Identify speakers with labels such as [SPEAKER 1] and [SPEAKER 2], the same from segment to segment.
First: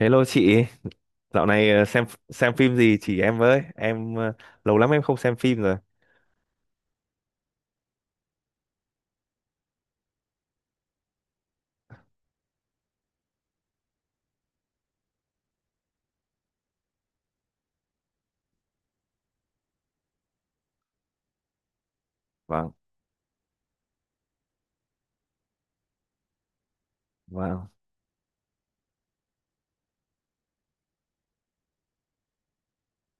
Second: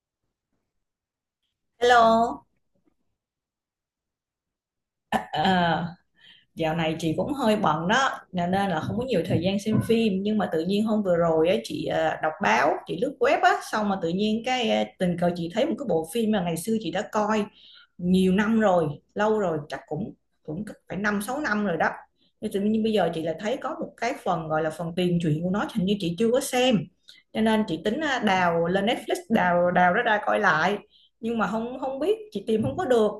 [SPEAKER 1] Hello chị, dạo này xem
[SPEAKER 2] Hello.
[SPEAKER 1] xem phim gì chỉ em với, em lâu lắm em không xem phim rồi.
[SPEAKER 2] Ờ, Dạo này chị cũng hơi bận đó, nên nên là không có nhiều thời gian xem phim. Nhưng mà tự nhiên hôm vừa rồi á, chị đọc báo, chị lướt web á, xong mà tự nhiên tình cờ chị thấy một cái bộ phim mà ngày xưa chị đã coi nhiều năm rồi, lâu rồi, chắc cũng cũng phải 5 6 năm rồi đó. Nhưng tự
[SPEAKER 1] Vâng,
[SPEAKER 2] nhiên bây giờ chị lại thấy có một cái phần gọi là phần tiền truyện của nó, hình như chị chưa có xem, cho nên
[SPEAKER 1] vâng.
[SPEAKER 2] chị tính đào lên Netflix đào đào nó ra coi lại. Nhưng mà không không biết chị tìm không có được.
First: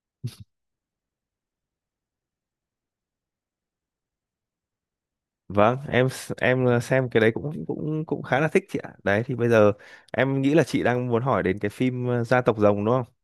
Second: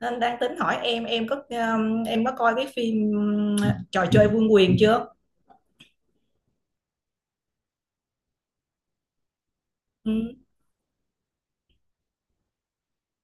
[SPEAKER 2] Nên đang tính hỏi em có coi cái phim Trò chơi vương quyền chưa?
[SPEAKER 1] Vâng, em xem cái đấy cũng cũng cũng khá là thích chị ạ. Đấy thì bây giờ
[SPEAKER 2] Ừ.
[SPEAKER 1] em nghĩ là chị đang muốn hỏi đến cái phim Gia tộc Rồng đúng không?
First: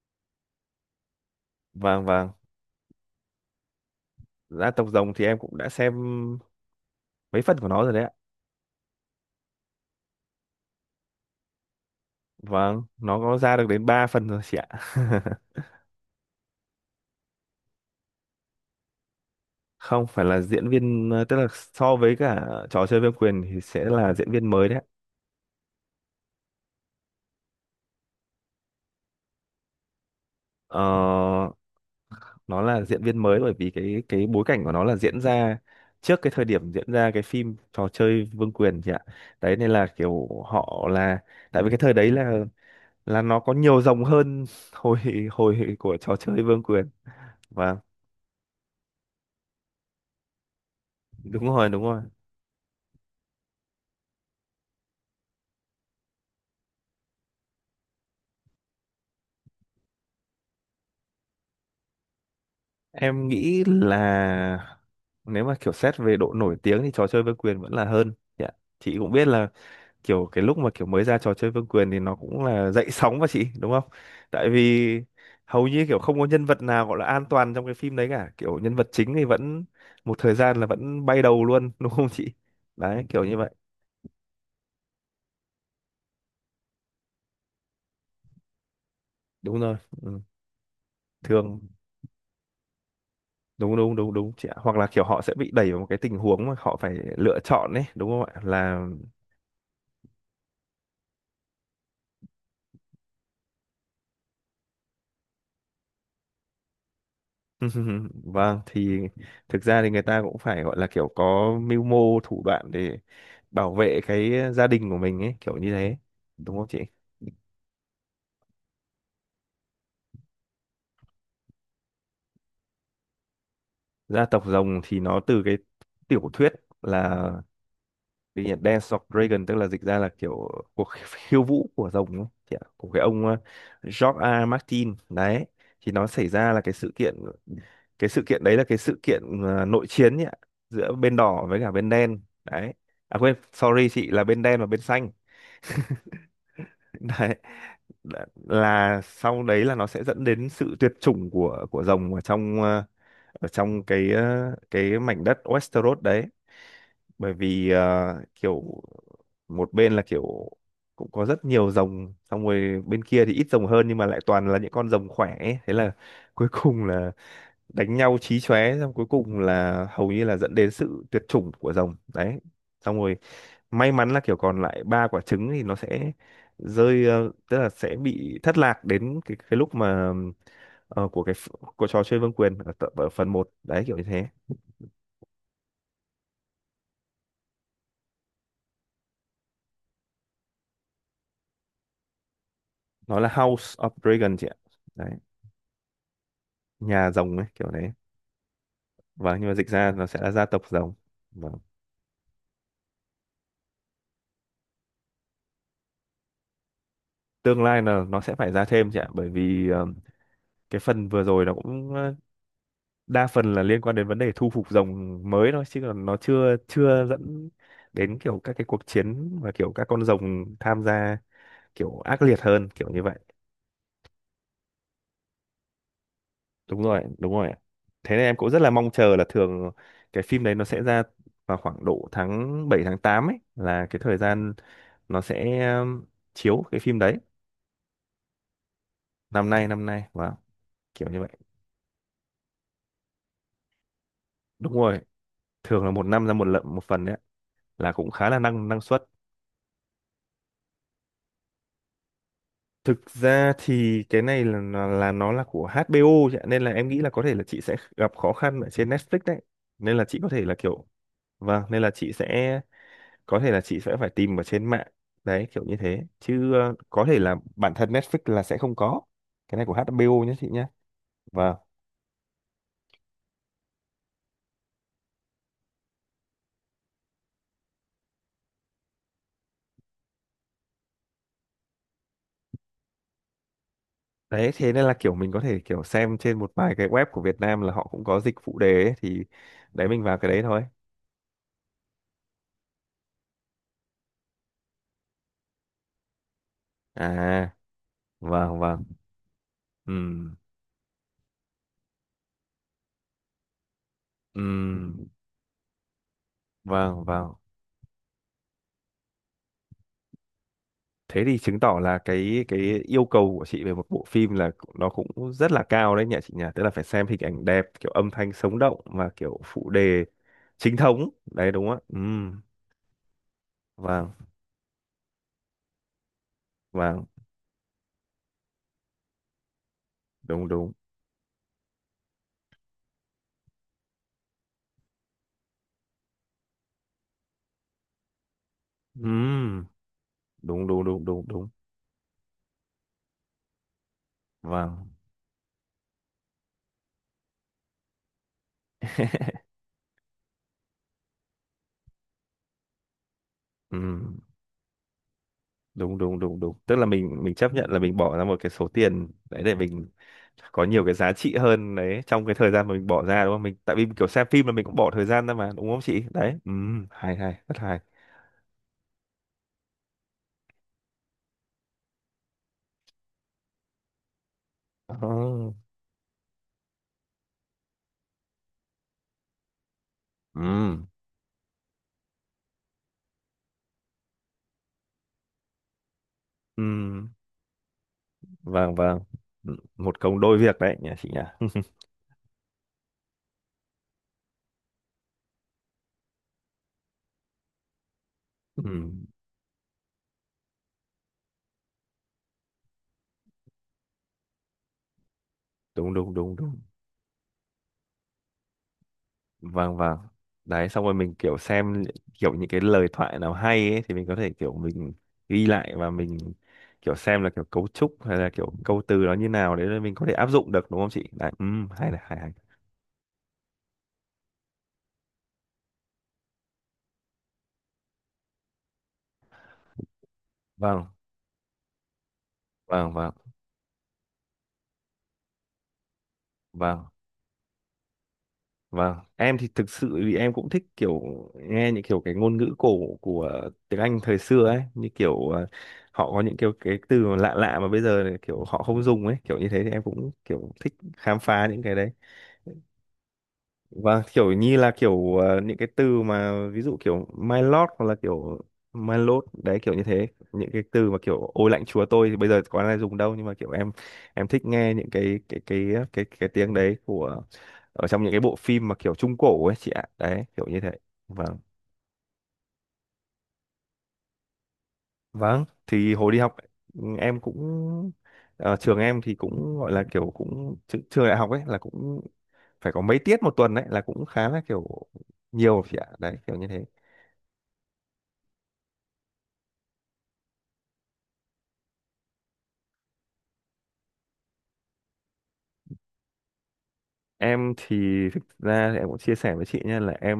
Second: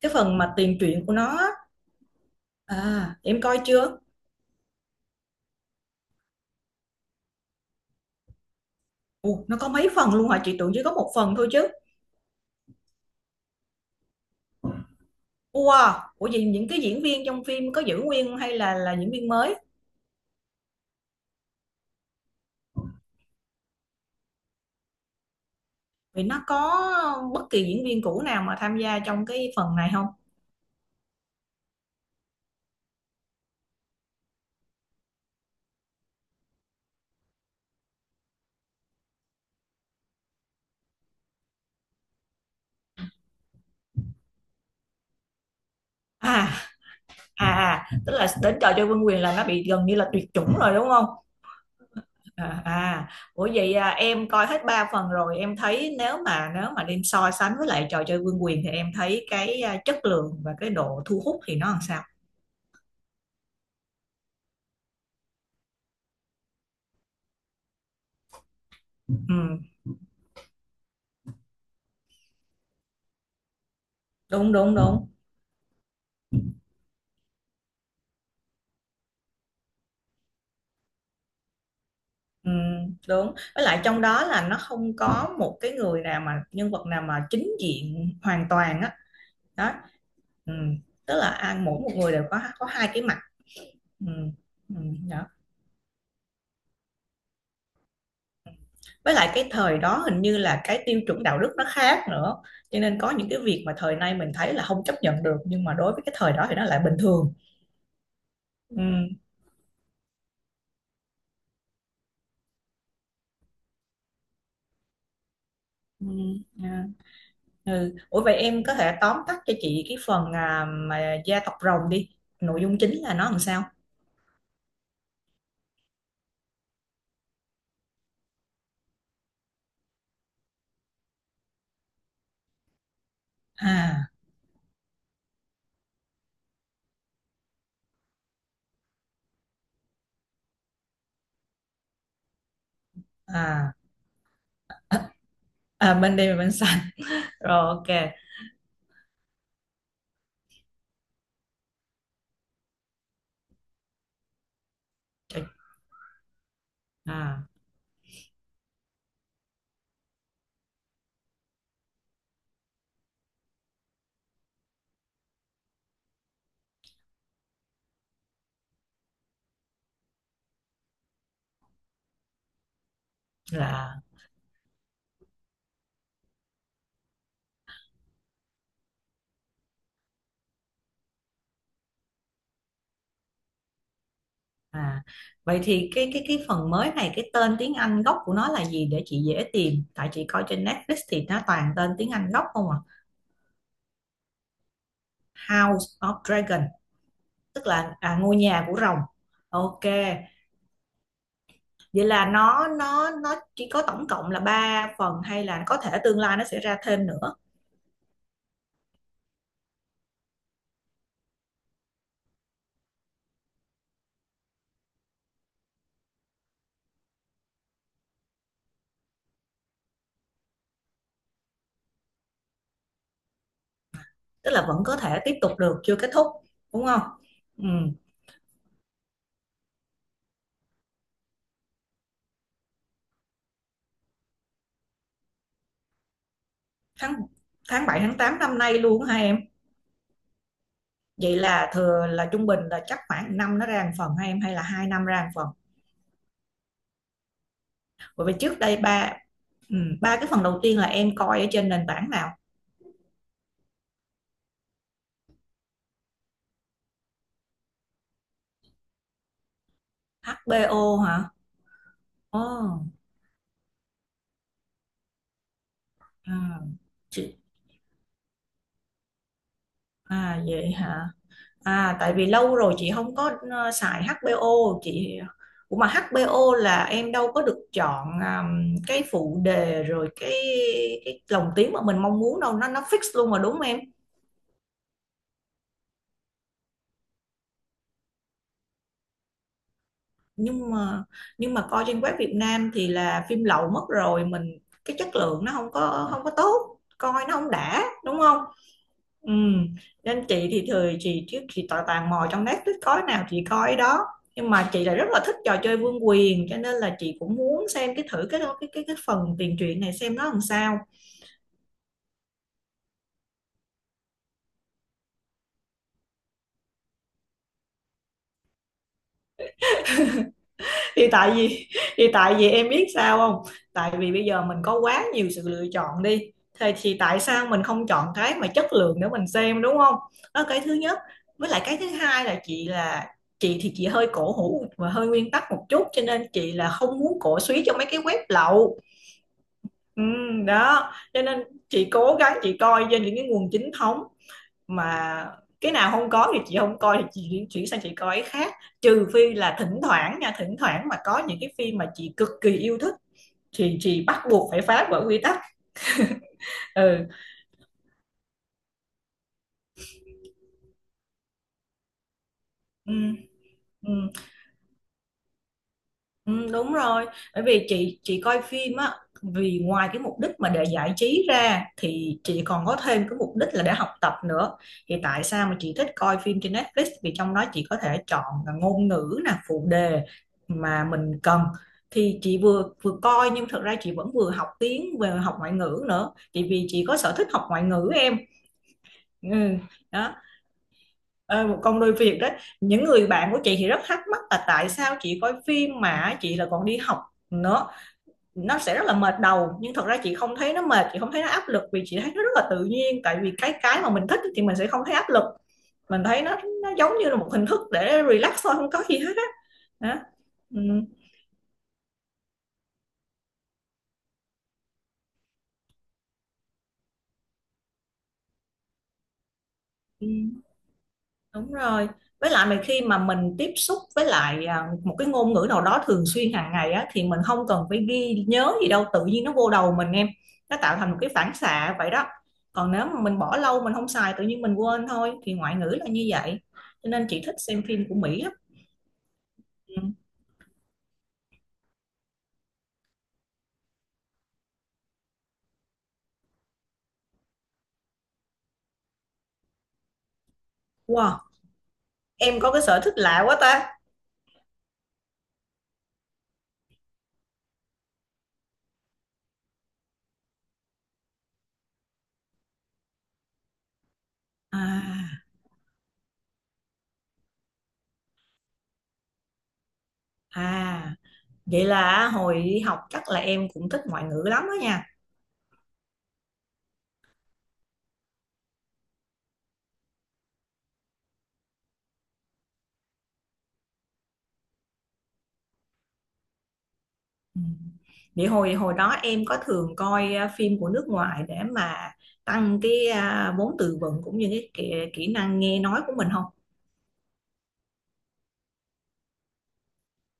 [SPEAKER 2] Cái phần mà tiền truyện của nó á.
[SPEAKER 1] Vâng, vâng.
[SPEAKER 2] À em coi chưa?
[SPEAKER 1] Gia tộc Rồng thì em cũng đã xem mấy phần của nó rồi đấy ạ.
[SPEAKER 2] Ồ, nó có mấy phần luôn hả, chị tưởng chỉ có một phần thôi chứ.
[SPEAKER 1] Vâng, nó có ra được đến 3 phần rồi chị ạ.
[SPEAKER 2] Wow, ủa vậy những cái diễn viên trong phim có giữ nguyên hay là diễn viên mới?
[SPEAKER 1] Không phải là diễn viên tức là so với cả trò chơi vương quyền thì sẽ là diễn viên mới đấy ạ.
[SPEAKER 2] Vì nó có bất kỳ diễn viên cũ nào mà tham gia trong cái phần này không?
[SPEAKER 1] Ờ nó là diễn viên mới bởi vì cái bối cảnh của nó là diễn ra trước cái thời điểm diễn ra cái phim trò chơi Vương quyền chị ạ, đấy nên là kiểu họ là, tại vì cái thời đấy là nó có nhiều dòng hơn hồi hồi của trò chơi
[SPEAKER 2] À
[SPEAKER 1] Vương quyền.
[SPEAKER 2] à
[SPEAKER 1] Và
[SPEAKER 2] à, tức là đến trò chơi vương quyền là nó bị gần như là tuyệt chủng rồi đúng không?
[SPEAKER 1] đúng rồi,
[SPEAKER 2] À, à, ủa vậy à, em coi hết 3 phần rồi, em thấy nếu mà đem so sánh với lại trò chơi vương quyền thì em thấy chất lượng và cái độ thu hút thì nó làm sao?
[SPEAKER 1] em nghĩ là nếu mà kiểu xét về độ nổi tiếng thì trò chơi Vương quyền vẫn là hơn chị cũng biết là
[SPEAKER 2] Ừ,
[SPEAKER 1] kiểu cái lúc mà kiểu mới ra trò chơi Vương quyền thì nó cũng là dậy sóng mà chị đúng không? Tại
[SPEAKER 2] đúng đúng
[SPEAKER 1] vì
[SPEAKER 2] đúng.
[SPEAKER 1] hầu như kiểu không có nhân vật nào gọi là an toàn trong cái phim đấy cả, kiểu nhân vật chính thì vẫn một thời gian là vẫn bay đầu luôn đúng không chị?
[SPEAKER 2] Ừ,
[SPEAKER 1] Đấy kiểu
[SPEAKER 2] đúng,
[SPEAKER 1] như vậy.
[SPEAKER 2] với lại trong đó là nó không có một cái người nào mà nhân vật nào mà chính diện hoàn toàn á.
[SPEAKER 1] Đúng
[SPEAKER 2] Đó.
[SPEAKER 1] rồi. Ừ.
[SPEAKER 2] Ừ. Tức là
[SPEAKER 1] Thường
[SPEAKER 2] ăn mỗi một người đều có hai cái mặt.
[SPEAKER 1] đúng đúng
[SPEAKER 2] Ừ.
[SPEAKER 1] đúng đúng chị ạ.
[SPEAKER 2] Ừ.
[SPEAKER 1] Hoặc là kiểu họ sẽ bị đẩy vào một cái tình huống mà họ phải lựa chọn ấy, đúng không ạ? Là
[SPEAKER 2] Với lại cái thời đó hình như là cái tiêu chuẩn đạo đức nó khác nữa, cho nên có những cái việc mà thời nay mình thấy là không chấp nhận được nhưng mà đối với cái thời đó thì nó lại bình thường.
[SPEAKER 1] vâng, thì
[SPEAKER 2] Ừ.
[SPEAKER 1] thực ra thì người ta cũng phải gọi là kiểu có mưu mô thủ đoạn để bảo vệ cái gia đình của mình ấy, kiểu như thế.
[SPEAKER 2] Ừ.
[SPEAKER 1] Đúng không chị?
[SPEAKER 2] À, ừ. Ủa vậy em có thể tóm tắt cho chị cái phần mà gia tộc rồng đi, nội dung chính là nó làm sao?
[SPEAKER 1] Gia tộc rồng thì nó từ cái tiểu thuyết, là cái gì nhỉ? Dance of Dragon, tức là dịch ra là kiểu cuộc khiêu vũ của rồng ấy, chị ạ, của cái ông
[SPEAKER 2] À
[SPEAKER 1] George A. Martin đấy. Thì nó xảy ra là cái sự kiện, cái sự kiện đấy là cái sự kiện nội chiến nhỉ, giữa bên đỏ với cả bên đen. Đấy. À quên,
[SPEAKER 2] à
[SPEAKER 1] sorry chị, là bên đen và bên xanh
[SPEAKER 2] à, bên đây là bên xanh.
[SPEAKER 1] đấy,
[SPEAKER 2] Rồi, ok.
[SPEAKER 1] là sau đấy là nó sẽ dẫn đến sự tuyệt chủng của rồng ở trong ở trong cái mảnh đất Westeros đấy, bởi
[SPEAKER 2] À,
[SPEAKER 1] vì kiểu một bên là kiểu cũng có rất nhiều rồng, xong rồi bên kia thì ít rồng hơn nhưng mà lại toàn là những con rồng khỏe ấy. Thế là cuối cùng là đánh nhau chí chóe, xong cuối cùng là hầu như là dẫn đến sự tuyệt chủng của rồng đấy, xong rồi may
[SPEAKER 2] là.
[SPEAKER 1] mắn là kiểu còn lại ba quả trứng thì nó sẽ rơi, tức là sẽ bị thất lạc đến cái lúc mà ờ, của cái ph- của trò chơi vương quyền ở, ở phần một đấy kiểu như thế.
[SPEAKER 2] À, vậy thì cái phần mới này, cái tên tiếng Anh gốc của nó là gì để chị dễ tìm? Tại chị coi trên Netflix thì nó toàn tên tiếng Anh gốc không à?
[SPEAKER 1] Nó là House of Dragon chị ạ, đấy,
[SPEAKER 2] House of Dragon,
[SPEAKER 1] nhà rồng ấy
[SPEAKER 2] tức
[SPEAKER 1] kiểu đấy.
[SPEAKER 2] là ngôi nhà của rồng.
[SPEAKER 1] Và nhưng mà dịch
[SPEAKER 2] Ok.
[SPEAKER 1] ra nó sẽ là gia tộc rồng. Vâng.
[SPEAKER 2] Vậy là nó chỉ có tổng cộng là 3 phần hay là có thể tương lai nó sẽ ra thêm nữa,
[SPEAKER 1] Tương lai là nó sẽ phải ra thêm chị ạ, bởi vì cái phần vừa rồi nó cũng đa phần là liên quan đến vấn đề thu phục rồng mới thôi, chứ còn nó chưa chưa dẫn đến kiểu các cái cuộc chiến và kiểu các con rồng tham gia kiểu ác liệt hơn kiểu như vậy.
[SPEAKER 2] tức là vẫn có thể tiếp tục được, chưa kết thúc,
[SPEAKER 1] đúng
[SPEAKER 2] đúng không?
[SPEAKER 1] rồi đúng rồi ạ.
[SPEAKER 2] Ừ,
[SPEAKER 1] Thế nên em cũng rất là mong chờ là thường cái phim đấy nó sẽ ra vào khoảng độ tháng 7 tháng 8 ấy, là cái thời gian nó sẽ chiếu cái phim
[SPEAKER 2] tháng
[SPEAKER 1] đấy.
[SPEAKER 2] tháng bảy tháng tám năm nay luôn hả em?
[SPEAKER 1] Năm nay wow, kiểu như vậy.
[SPEAKER 2] Vậy là thừa là trung bình là chắc khoảng năm nó ra một phần hay em hay là
[SPEAKER 1] Đúng
[SPEAKER 2] hai
[SPEAKER 1] rồi,
[SPEAKER 2] năm ra một phần?
[SPEAKER 1] thường là một năm ra một lận một phần đấy ạ, là cũng
[SPEAKER 2] Bởi
[SPEAKER 1] khá
[SPEAKER 2] vì
[SPEAKER 1] là
[SPEAKER 2] trước
[SPEAKER 1] năng
[SPEAKER 2] đây
[SPEAKER 1] năng suất.
[SPEAKER 2] ba, ừ, 3 cái phần đầu tiên là em coi ở trên nền tảng nào?
[SPEAKER 1] Thực ra thì cái này là nó là của HBO chị ạ, nên là em nghĩ là có thể là chị sẽ gặp khó khăn ở trên Netflix đấy, nên là chị có thể là kiểu,
[SPEAKER 2] HBO hả?
[SPEAKER 1] vâng, nên là chị
[SPEAKER 2] Ồ,
[SPEAKER 1] sẽ có thể là chị sẽ phải tìm ở trên mạng đấy kiểu như thế,
[SPEAKER 2] à,
[SPEAKER 1] chứ có thể
[SPEAKER 2] chị,
[SPEAKER 1] là bản thân Netflix là sẽ không có, cái này của HBO nhé
[SPEAKER 2] à
[SPEAKER 1] chị nhé.
[SPEAKER 2] vậy hả,
[SPEAKER 1] Và
[SPEAKER 2] à tại vì lâu rồi chị không có xài HBO. Chị. Ủa mà HBO là em đâu có được chọn cái phụ đề rồi cái lồng tiếng mà mình mong muốn đâu, nó fix luôn mà đúng không em?
[SPEAKER 1] đấy thế nên là kiểu mình có thể kiểu xem trên một vài cái web của Việt Nam là họ cũng có dịch phụ đề ấy, thì đấy mình vào cái đấy thôi.
[SPEAKER 2] nhưng mà nhưng mà coi trên web Việt Nam thì là phim lậu mất rồi mình, cái chất lượng nó không có tốt, coi nó
[SPEAKER 1] À
[SPEAKER 2] không đã đúng không?
[SPEAKER 1] vâng, vâng.
[SPEAKER 2] Ừ. Nên
[SPEAKER 1] Ừ,
[SPEAKER 2] chị thì thời chị trước chị tò tàn mò trong Netflix có nào chị coi đó, nhưng mà chị lại rất
[SPEAKER 1] ừ.
[SPEAKER 2] là thích trò chơi vương quyền cho nên là
[SPEAKER 1] Vâng,
[SPEAKER 2] chị
[SPEAKER 1] vâng.
[SPEAKER 2] cũng muốn xem cái thử cái phần tiền truyện này xem nó làm sao.
[SPEAKER 1] Thế thì chứng tỏ là cái yêu cầu của chị về một bộ phim là cũng, nó cũng rất là cao đấy nhỉ chị nhỉ, tức là phải xem hình ảnh đẹp, kiểu âm thanh sống động và kiểu phụ đề chính thống
[SPEAKER 2] thì tại
[SPEAKER 1] đấy đúng
[SPEAKER 2] vì
[SPEAKER 1] không ạ?
[SPEAKER 2] thì tại vì em biết sao không, tại
[SPEAKER 1] Vâng
[SPEAKER 2] vì bây giờ mình có quá nhiều sự lựa chọn đi, thì
[SPEAKER 1] vâng,
[SPEAKER 2] tại sao mình không chọn cái mà chất lượng để mình xem đúng không? Đó là
[SPEAKER 1] đúng
[SPEAKER 2] cái
[SPEAKER 1] đúng.
[SPEAKER 2] thứ nhất. Với lại cái thứ hai là chị thì chị hơi cổ hủ và hơi nguyên tắc một chút, cho nên chị là không muốn cổ suý cho mấy cái web lậu.
[SPEAKER 1] Ừm,
[SPEAKER 2] Ừ,
[SPEAKER 1] đúng đúng
[SPEAKER 2] đó
[SPEAKER 1] đúng
[SPEAKER 2] cho
[SPEAKER 1] đúng
[SPEAKER 2] nên
[SPEAKER 1] đúng
[SPEAKER 2] chị cố gắng chị coi trên những cái nguồn chính thống,
[SPEAKER 1] Vâng.
[SPEAKER 2] mà cái nào không có thì chị không coi, thì chị chuyển chuyển sang chị coi cái khác, trừ phi là thỉnh thoảng nha, thỉnh thoảng mà có những cái phim mà chị cực kỳ yêu thích thì chị
[SPEAKER 1] Ừm,
[SPEAKER 2] bắt buộc phải phá vỡ quy tắc.
[SPEAKER 1] đúng đúng đúng đúng, tức là
[SPEAKER 2] Ừ.
[SPEAKER 1] mình chấp nhận là mình bỏ ra một cái số tiền đấy để mình có nhiều cái giá trị hơn đấy, trong cái thời gian mà mình
[SPEAKER 2] Ừ.
[SPEAKER 1] bỏ ra đúng không mình, tại vì
[SPEAKER 2] Ừ.
[SPEAKER 1] kiểu xem phim là mình cũng bỏ thời gian ra mà đúng không chị đấy.
[SPEAKER 2] Ừ, đúng rồi,
[SPEAKER 1] Hay,
[SPEAKER 2] bởi
[SPEAKER 1] rất
[SPEAKER 2] vì
[SPEAKER 1] hay.
[SPEAKER 2] chị coi phim á, vì ngoài cái mục đích mà để giải trí ra thì chị còn có thêm cái mục đích là để học tập nữa. Thì tại sao
[SPEAKER 1] Oh.
[SPEAKER 2] mà chị thích coi phim trên Netflix, vì trong đó chị có thể chọn là ngôn ngữ nè, phụ đề
[SPEAKER 1] Ừ.
[SPEAKER 2] mà mình cần, thì chị vừa vừa coi nhưng thật ra chị vẫn vừa học tiếng vừa học ngoại ngữ nữa, thì
[SPEAKER 1] Ừ.
[SPEAKER 2] vì chị có sở thích học ngoại ngữ em.
[SPEAKER 1] Vâng vâng. Ừ,
[SPEAKER 2] Ừ,
[SPEAKER 1] một
[SPEAKER 2] đó.
[SPEAKER 1] công đôi việc đấy nhỉ chị nhỉ.
[SPEAKER 2] Ờ, một công đôi việc đấy. Những người bạn của chị thì rất thắc mắc là tại sao chị coi phim mà chị là còn đi học nữa, nó sẽ rất
[SPEAKER 1] Ừ.
[SPEAKER 2] là mệt đầu, nhưng thật ra chị không thấy nó mệt, chị không thấy nó áp lực vì chị thấy nó rất là tự nhiên, tại vì cái mà mình thích thì mình sẽ không thấy áp lực,
[SPEAKER 1] Đúng
[SPEAKER 2] mình
[SPEAKER 1] đúng
[SPEAKER 2] thấy
[SPEAKER 1] đúng
[SPEAKER 2] nó
[SPEAKER 1] đúng.
[SPEAKER 2] giống như là một hình thức để relax thôi, không có gì hết á.
[SPEAKER 1] Vâng
[SPEAKER 2] Đó.
[SPEAKER 1] vâng.
[SPEAKER 2] Ừ.
[SPEAKER 1] Đấy xong rồi mình kiểu xem kiểu những cái lời thoại nào hay ấy thì mình có thể kiểu mình ghi lại và mình kiểu xem là kiểu cấu trúc hay là kiểu câu từ nó như nào, đấy là mình có
[SPEAKER 2] Ừ.
[SPEAKER 1] thể áp dụng được đúng không chị? Đấy. Ừ,
[SPEAKER 2] Đúng rồi.
[SPEAKER 1] hay này, hay
[SPEAKER 2] Với
[SPEAKER 1] hay.
[SPEAKER 2] lại mà khi mà mình tiếp xúc với lại một cái ngôn ngữ nào đó thường xuyên hàng ngày á thì mình không cần phải ghi nhớ gì đâu, tự nhiên nó vô đầu mình em. Nó tạo
[SPEAKER 1] Vâng,
[SPEAKER 2] thành một cái phản xạ vậy đó. Còn nếu
[SPEAKER 1] vâng
[SPEAKER 2] mà
[SPEAKER 1] vâng
[SPEAKER 2] mình bỏ lâu mình không xài tự nhiên mình quên thôi, thì ngoại ngữ là như vậy.
[SPEAKER 1] vâng.
[SPEAKER 2] Cho nên chị thích xem phim của Mỹ lắm.
[SPEAKER 1] Vâng, em thì thực
[SPEAKER 2] Ừ.
[SPEAKER 1] sự vì em cũng thích kiểu nghe những kiểu cái ngôn ngữ cổ của tiếng Anh thời xưa ấy, như kiểu họ có những kiểu cái từ mà lạ lạ mà bây giờ thì kiểu họ không dùng ấy, kiểu như thế, thì em cũng kiểu thích khám
[SPEAKER 2] Wow,
[SPEAKER 1] phá những cái đấy.
[SPEAKER 2] em có cái sở thích lạ quá ta.
[SPEAKER 1] Vâng, kiểu như là kiểu những cái từ mà ví dụ kiểu my lord hoặc là kiểu my lord đấy kiểu như thế. Những cái từ mà kiểu ôi lạnh chúa tôi thì bây giờ có ai dùng đâu, nhưng mà kiểu em thích nghe những cái
[SPEAKER 2] À,
[SPEAKER 1] cái cái cái cái tiếng đấy của, ở trong những cái bộ phim mà kiểu trung cổ ấy chị ạ. Đấy, kiểu như thế.
[SPEAKER 2] à,
[SPEAKER 1] Vâng.
[SPEAKER 2] vậy là hồi đi học chắc là em cũng thích ngoại ngữ lắm đó nha.
[SPEAKER 1] Vâng, thì hồi đi học em cũng trường em thì cũng gọi là kiểu cũng trường đại học ấy là cũng phải có mấy tiết một tuần đấy, là cũng khá là kiểu nhiều chị ạ. Đấy, kiểu như thế.
[SPEAKER 2] Ừ. Vậy hồi hồi đó em có thường coi phim của nước ngoài để mà tăng cái vốn từ vựng cũng như cái kỹ năng nghe nói của mình không?
[SPEAKER 1] Em thì thực ra thì em cũng chia sẻ với chị nha, là em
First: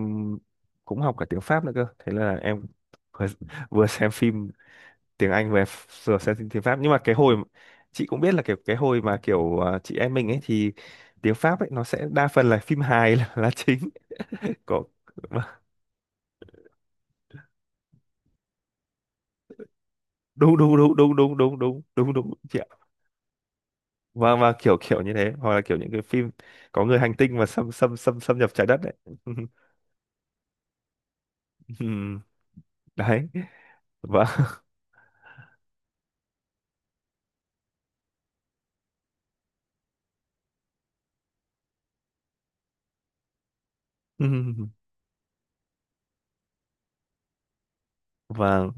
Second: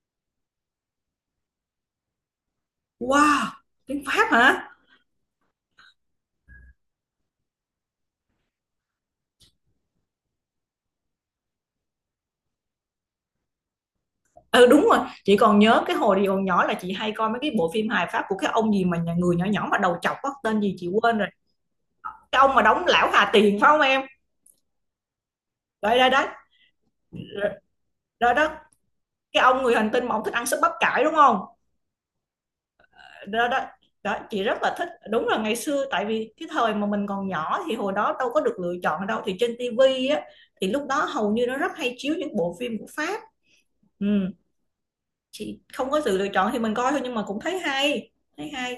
[SPEAKER 1] cũng học cả tiếng Pháp nữa cơ, thế là em vừa,
[SPEAKER 2] Wow,
[SPEAKER 1] vừa
[SPEAKER 2] tiếng
[SPEAKER 1] xem
[SPEAKER 2] Pháp
[SPEAKER 1] phim
[SPEAKER 2] hả?
[SPEAKER 1] tiếng Anh về vừa xem phim tiếng Pháp, nhưng mà cái hồi, chị cũng biết là kiểu cái hồi mà kiểu chị em mình ấy, thì tiếng Pháp ấy nó sẽ đa phần là phim hài là chính.
[SPEAKER 2] Ừ
[SPEAKER 1] Có,
[SPEAKER 2] đúng rồi, chị
[SPEAKER 1] vâng.
[SPEAKER 2] còn nhớ cái hồi đi còn nhỏ là chị hay coi mấy cái bộ phim hài Pháp của cái ông gì mà nhà người nhỏ nhỏ mà đầu chọc á,
[SPEAKER 1] đúng
[SPEAKER 2] tên gì
[SPEAKER 1] đúng
[SPEAKER 2] chị
[SPEAKER 1] đúng đúng
[SPEAKER 2] quên rồi.
[SPEAKER 1] đúng đúng đúng đúng đúng
[SPEAKER 2] Cái ông
[SPEAKER 1] chị
[SPEAKER 2] mà
[SPEAKER 1] ạ.
[SPEAKER 2] đóng lão Hà Tiền phải không em?
[SPEAKER 1] Và kiểu kiểu như thế hoặc là kiểu những
[SPEAKER 2] Đấy
[SPEAKER 1] cái
[SPEAKER 2] đấy đấy.
[SPEAKER 1] phim có người hành tinh mà xâm xâm xâm
[SPEAKER 2] Rồi
[SPEAKER 1] xâm
[SPEAKER 2] đó,
[SPEAKER 1] nhập trái đất đấy.
[SPEAKER 2] cái ông người hành tinh mà ông thích ăn súp bắp cải đúng không?
[SPEAKER 1] Ừm, đấy.
[SPEAKER 2] Đó, đó. Đó
[SPEAKER 1] Và
[SPEAKER 2] chị rất là thích, đúng là ngày xưa tại vì cái thời mà mình còn nhỏ thì hồi đó đâu có được lựa chọn đâu, thì trên tivi á thì lúc đó hầu như nó rất hay chiếu những bộ phim của Pháp. Ừ. Chị không có sự lựa chọn thì mình coi thôi nhưng mà cũng thấy hay, thấy
[SPEAKER 1] và
[SPEAKER 2] hay.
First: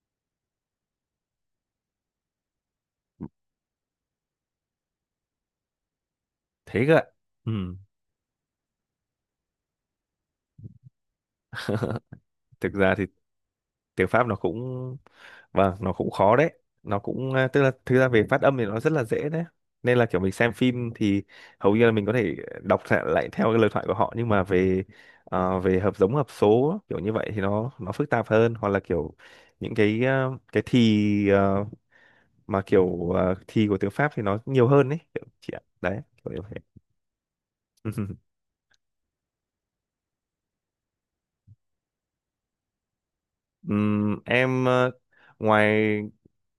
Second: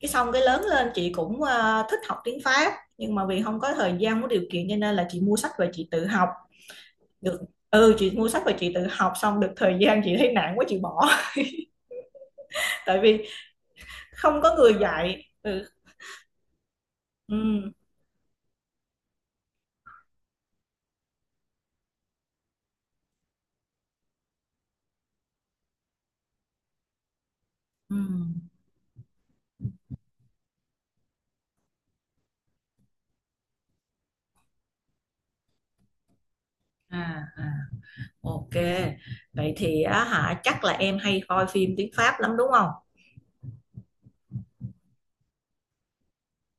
[SPEAKER 2] Cái xong cái lớn lên chị cũng thích học tiếng Pháp, nhưng mà vì không có thời gian có điều kiện cho nên là chị mua sách và chị tự học
[SPEAKER 1] thế cơ ạ.
[SPEAKER 2] được.
[SPEAKER 1] Ừ.
[SPEAKER 2] Ừ, chị mua sách và chị tự học xong được thời gian chị thấy nản quá chị bỏ.
[SPEAKER 1] Thực ra
[SPEAKER 2] Tại
[SPEAKER 1] thì
[SPEAKER 2] vì
[SPEAKER 1] tiếng Pháp nó
[SPEAKER 2] không có
[SPEAKER 1] cũng,
[SPEAKER 2] người dạy. Ừ.
[SPEAKER 1] vâng, nó cũng khó đấy, nó cũng tức là
[SPEAKER 2] Ừ.
[SPEAKER 1] thực ra về phát âm thì nó rất là dễ đấy, nên là kiểu mình xem phim thì hầu như là mình có thể đọc lại theo cái lời thoại của họ, nhưng mà về về hợp giống hợp số kiểu như vậy thì nó
[SPEAKER 2] Ừ.
[SPEAKER 1] phức tạp hơn, hoặc là kiểu những cái cái thì à, mà kiểu à, thì của tiếng Pháp thì nó nhiều hơn đấy kiểu chị ạ đấy kiểu như vậy.
[SPEAKER 2] À, à. Ok, vậy thì á hả chắc là em hay coi phim tiếng Pháp lắm đúng không?
[SPEAKER 1] Em ngoài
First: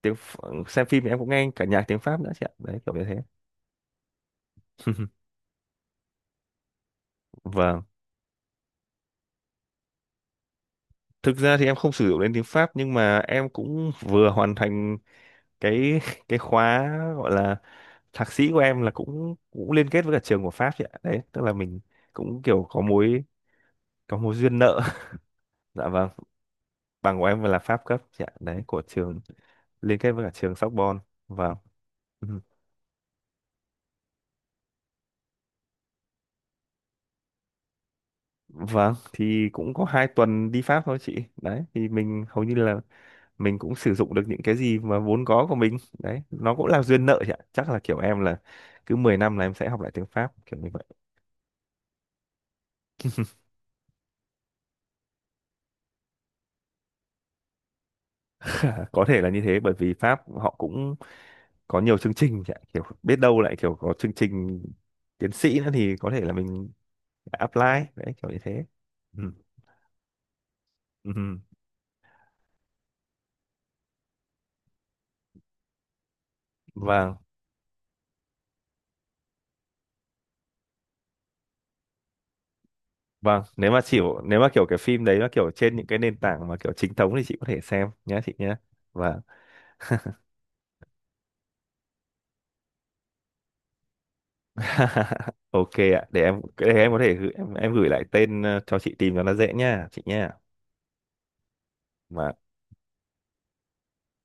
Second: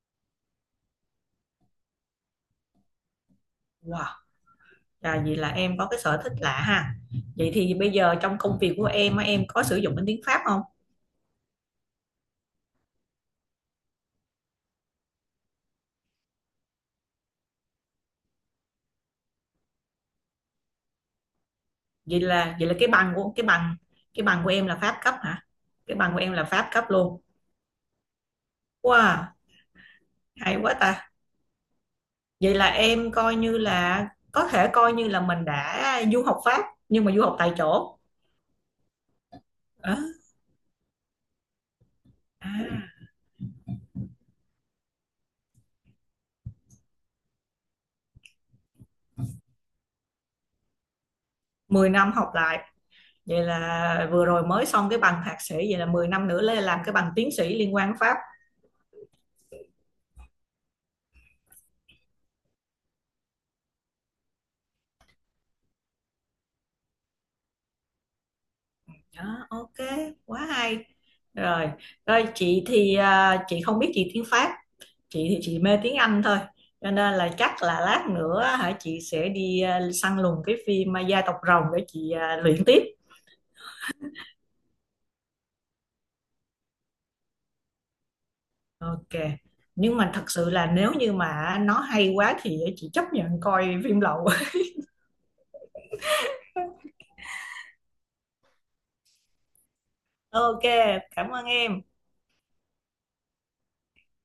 [SPEAKER 1] xem phim thì em cũng nghe cả nhạc tiếng Pháp nữa chị ạ đấy kiểu như thế.
[SPEAKER 2] Wow, là vì là em có cái sở thích lạ ha. Vậy thì
[SPEAKER 1] Vâng,
[SPEAKER 2] bây giờ trong công việc của em á, em có sử dụng đến tiếng Pháp không?
[SPEAKER 1] thực ra thì em không sử dụng đến tiếng Pháp, nhưng mà em cũng vừa hoàn thành cái cái khóa gọi là thạc sĩ của em, là cũng cũng liên kết với cả trường của Pháp chị ạ, đấy tức là mình
[SPEAKER 2] Vậy
[SPEAKER 1] cũng
[SPEAKER 2] là
[SPEAKER 1] kiểu có mối,
[SPEAKER 2] cái bằng,
[SPEAKER 1] có
[SPEAKER 2] cái
[SPEAKER 1] mối
[SPEAKER 2] bằng của
[SPEAKER 1] duyên
[SPEAKER 2] em là
[SPEAKER 1] nợ.
[SPEAKER 2] Pháp cấp hả?
[SPEAKER 1] Dạ
[SPEAKER 2] Cái
[SPEAKER 1] vâng,
[SPEAKER 2] bằng của em là Pháp cấp
[SPEAKER 1] bằng
[SPEAKER 2] luôn.
[SPEAKER 1] của em là Pháp cấp chị ạ, đấy của trường
[SPEAKER 2] Wow,
[SPEAKER 1] liên kết với cả trường
[SPEAKER 2] hay quá
[SPEAKER 1] Sorbonne.
[SPEAKER 2] ta.
[SPEAKER 1] Vâng. Ừ.
[SPEAKER 2] Vậy là em coi như là có thể coi như là mình đã du học Pháp nhưng mà du học tại chỗ.
[SPEAKER 1] Vâng thì cũng có
[SPEAKER 2] À,
[SPEAKER 1] 2 tuần đi Pháp thôi chị, đấy thì mình hầu
[SPEAKER 2] à,
[SPEAKER 1] như là mình cũng sử dụng được những cái gì mà vốn có của mình đấy, nó cũng là duyên nợ chị ạ, chắc là kiểu em là cứ 10 năm là em sẽ học lại tiếng Pháp kiểu như vậy.
[SPEAKER 2] mười năm học lại. Vậy là vừa rồi mới xong cái bằng thạc sĩ vậy là 10 năm nữa lên làm cái bằng tiến sĩ liên quan Pháp.
[SPEAKER 1] À, có thể là như thế bởi vì Pháp họ cũng có nhiều chương trình chị ạ, kiểu biết đâu lại kiểu có chương trình tiến sĩ nữa thì có thể là mình apply đấy kiểu như thế. Ừ.
[SPEAKER 2] Đó, ok, quá hay.
[SPEAKER 1] Ừ. Ừ.
[SPEAKER 2] Rồi, rồi chị thì chị không biết gì tiếng Pháp, chị thì chị mê tiếng Anh thôi. Cho nên
[SPEAKER 1] Vâng
[SPEAKER 2] là chắc là lát nữa hả chị sẽ đi săn lùng cái phim Gia tộc Rồng để chị luyện tiếp.
[SPEAKER 1] vâng, nếu mà chịu, nếu mà kiểu cái phim đấy nó kiểu trên những cái nền tảng mà kiểu chính thống thì chị có thể xem nhé chị nhé.
[SPEAKER 2] Ok.
[SPEAKER 1] Vâng.
[SPEAKER 2] Nhưng mà thật sự là nếu như mà nó hay quá thì chị chấp nhận coi phim lậu.
[SPEAKER 1] Ok ạ, để em, để em có thể gửi, em gửi lại tên cho chị tìm cho nó dễ nha chị nha.
[SPEAKER 2] Ok, cảm ơn em.
[SPEAKER 1] Và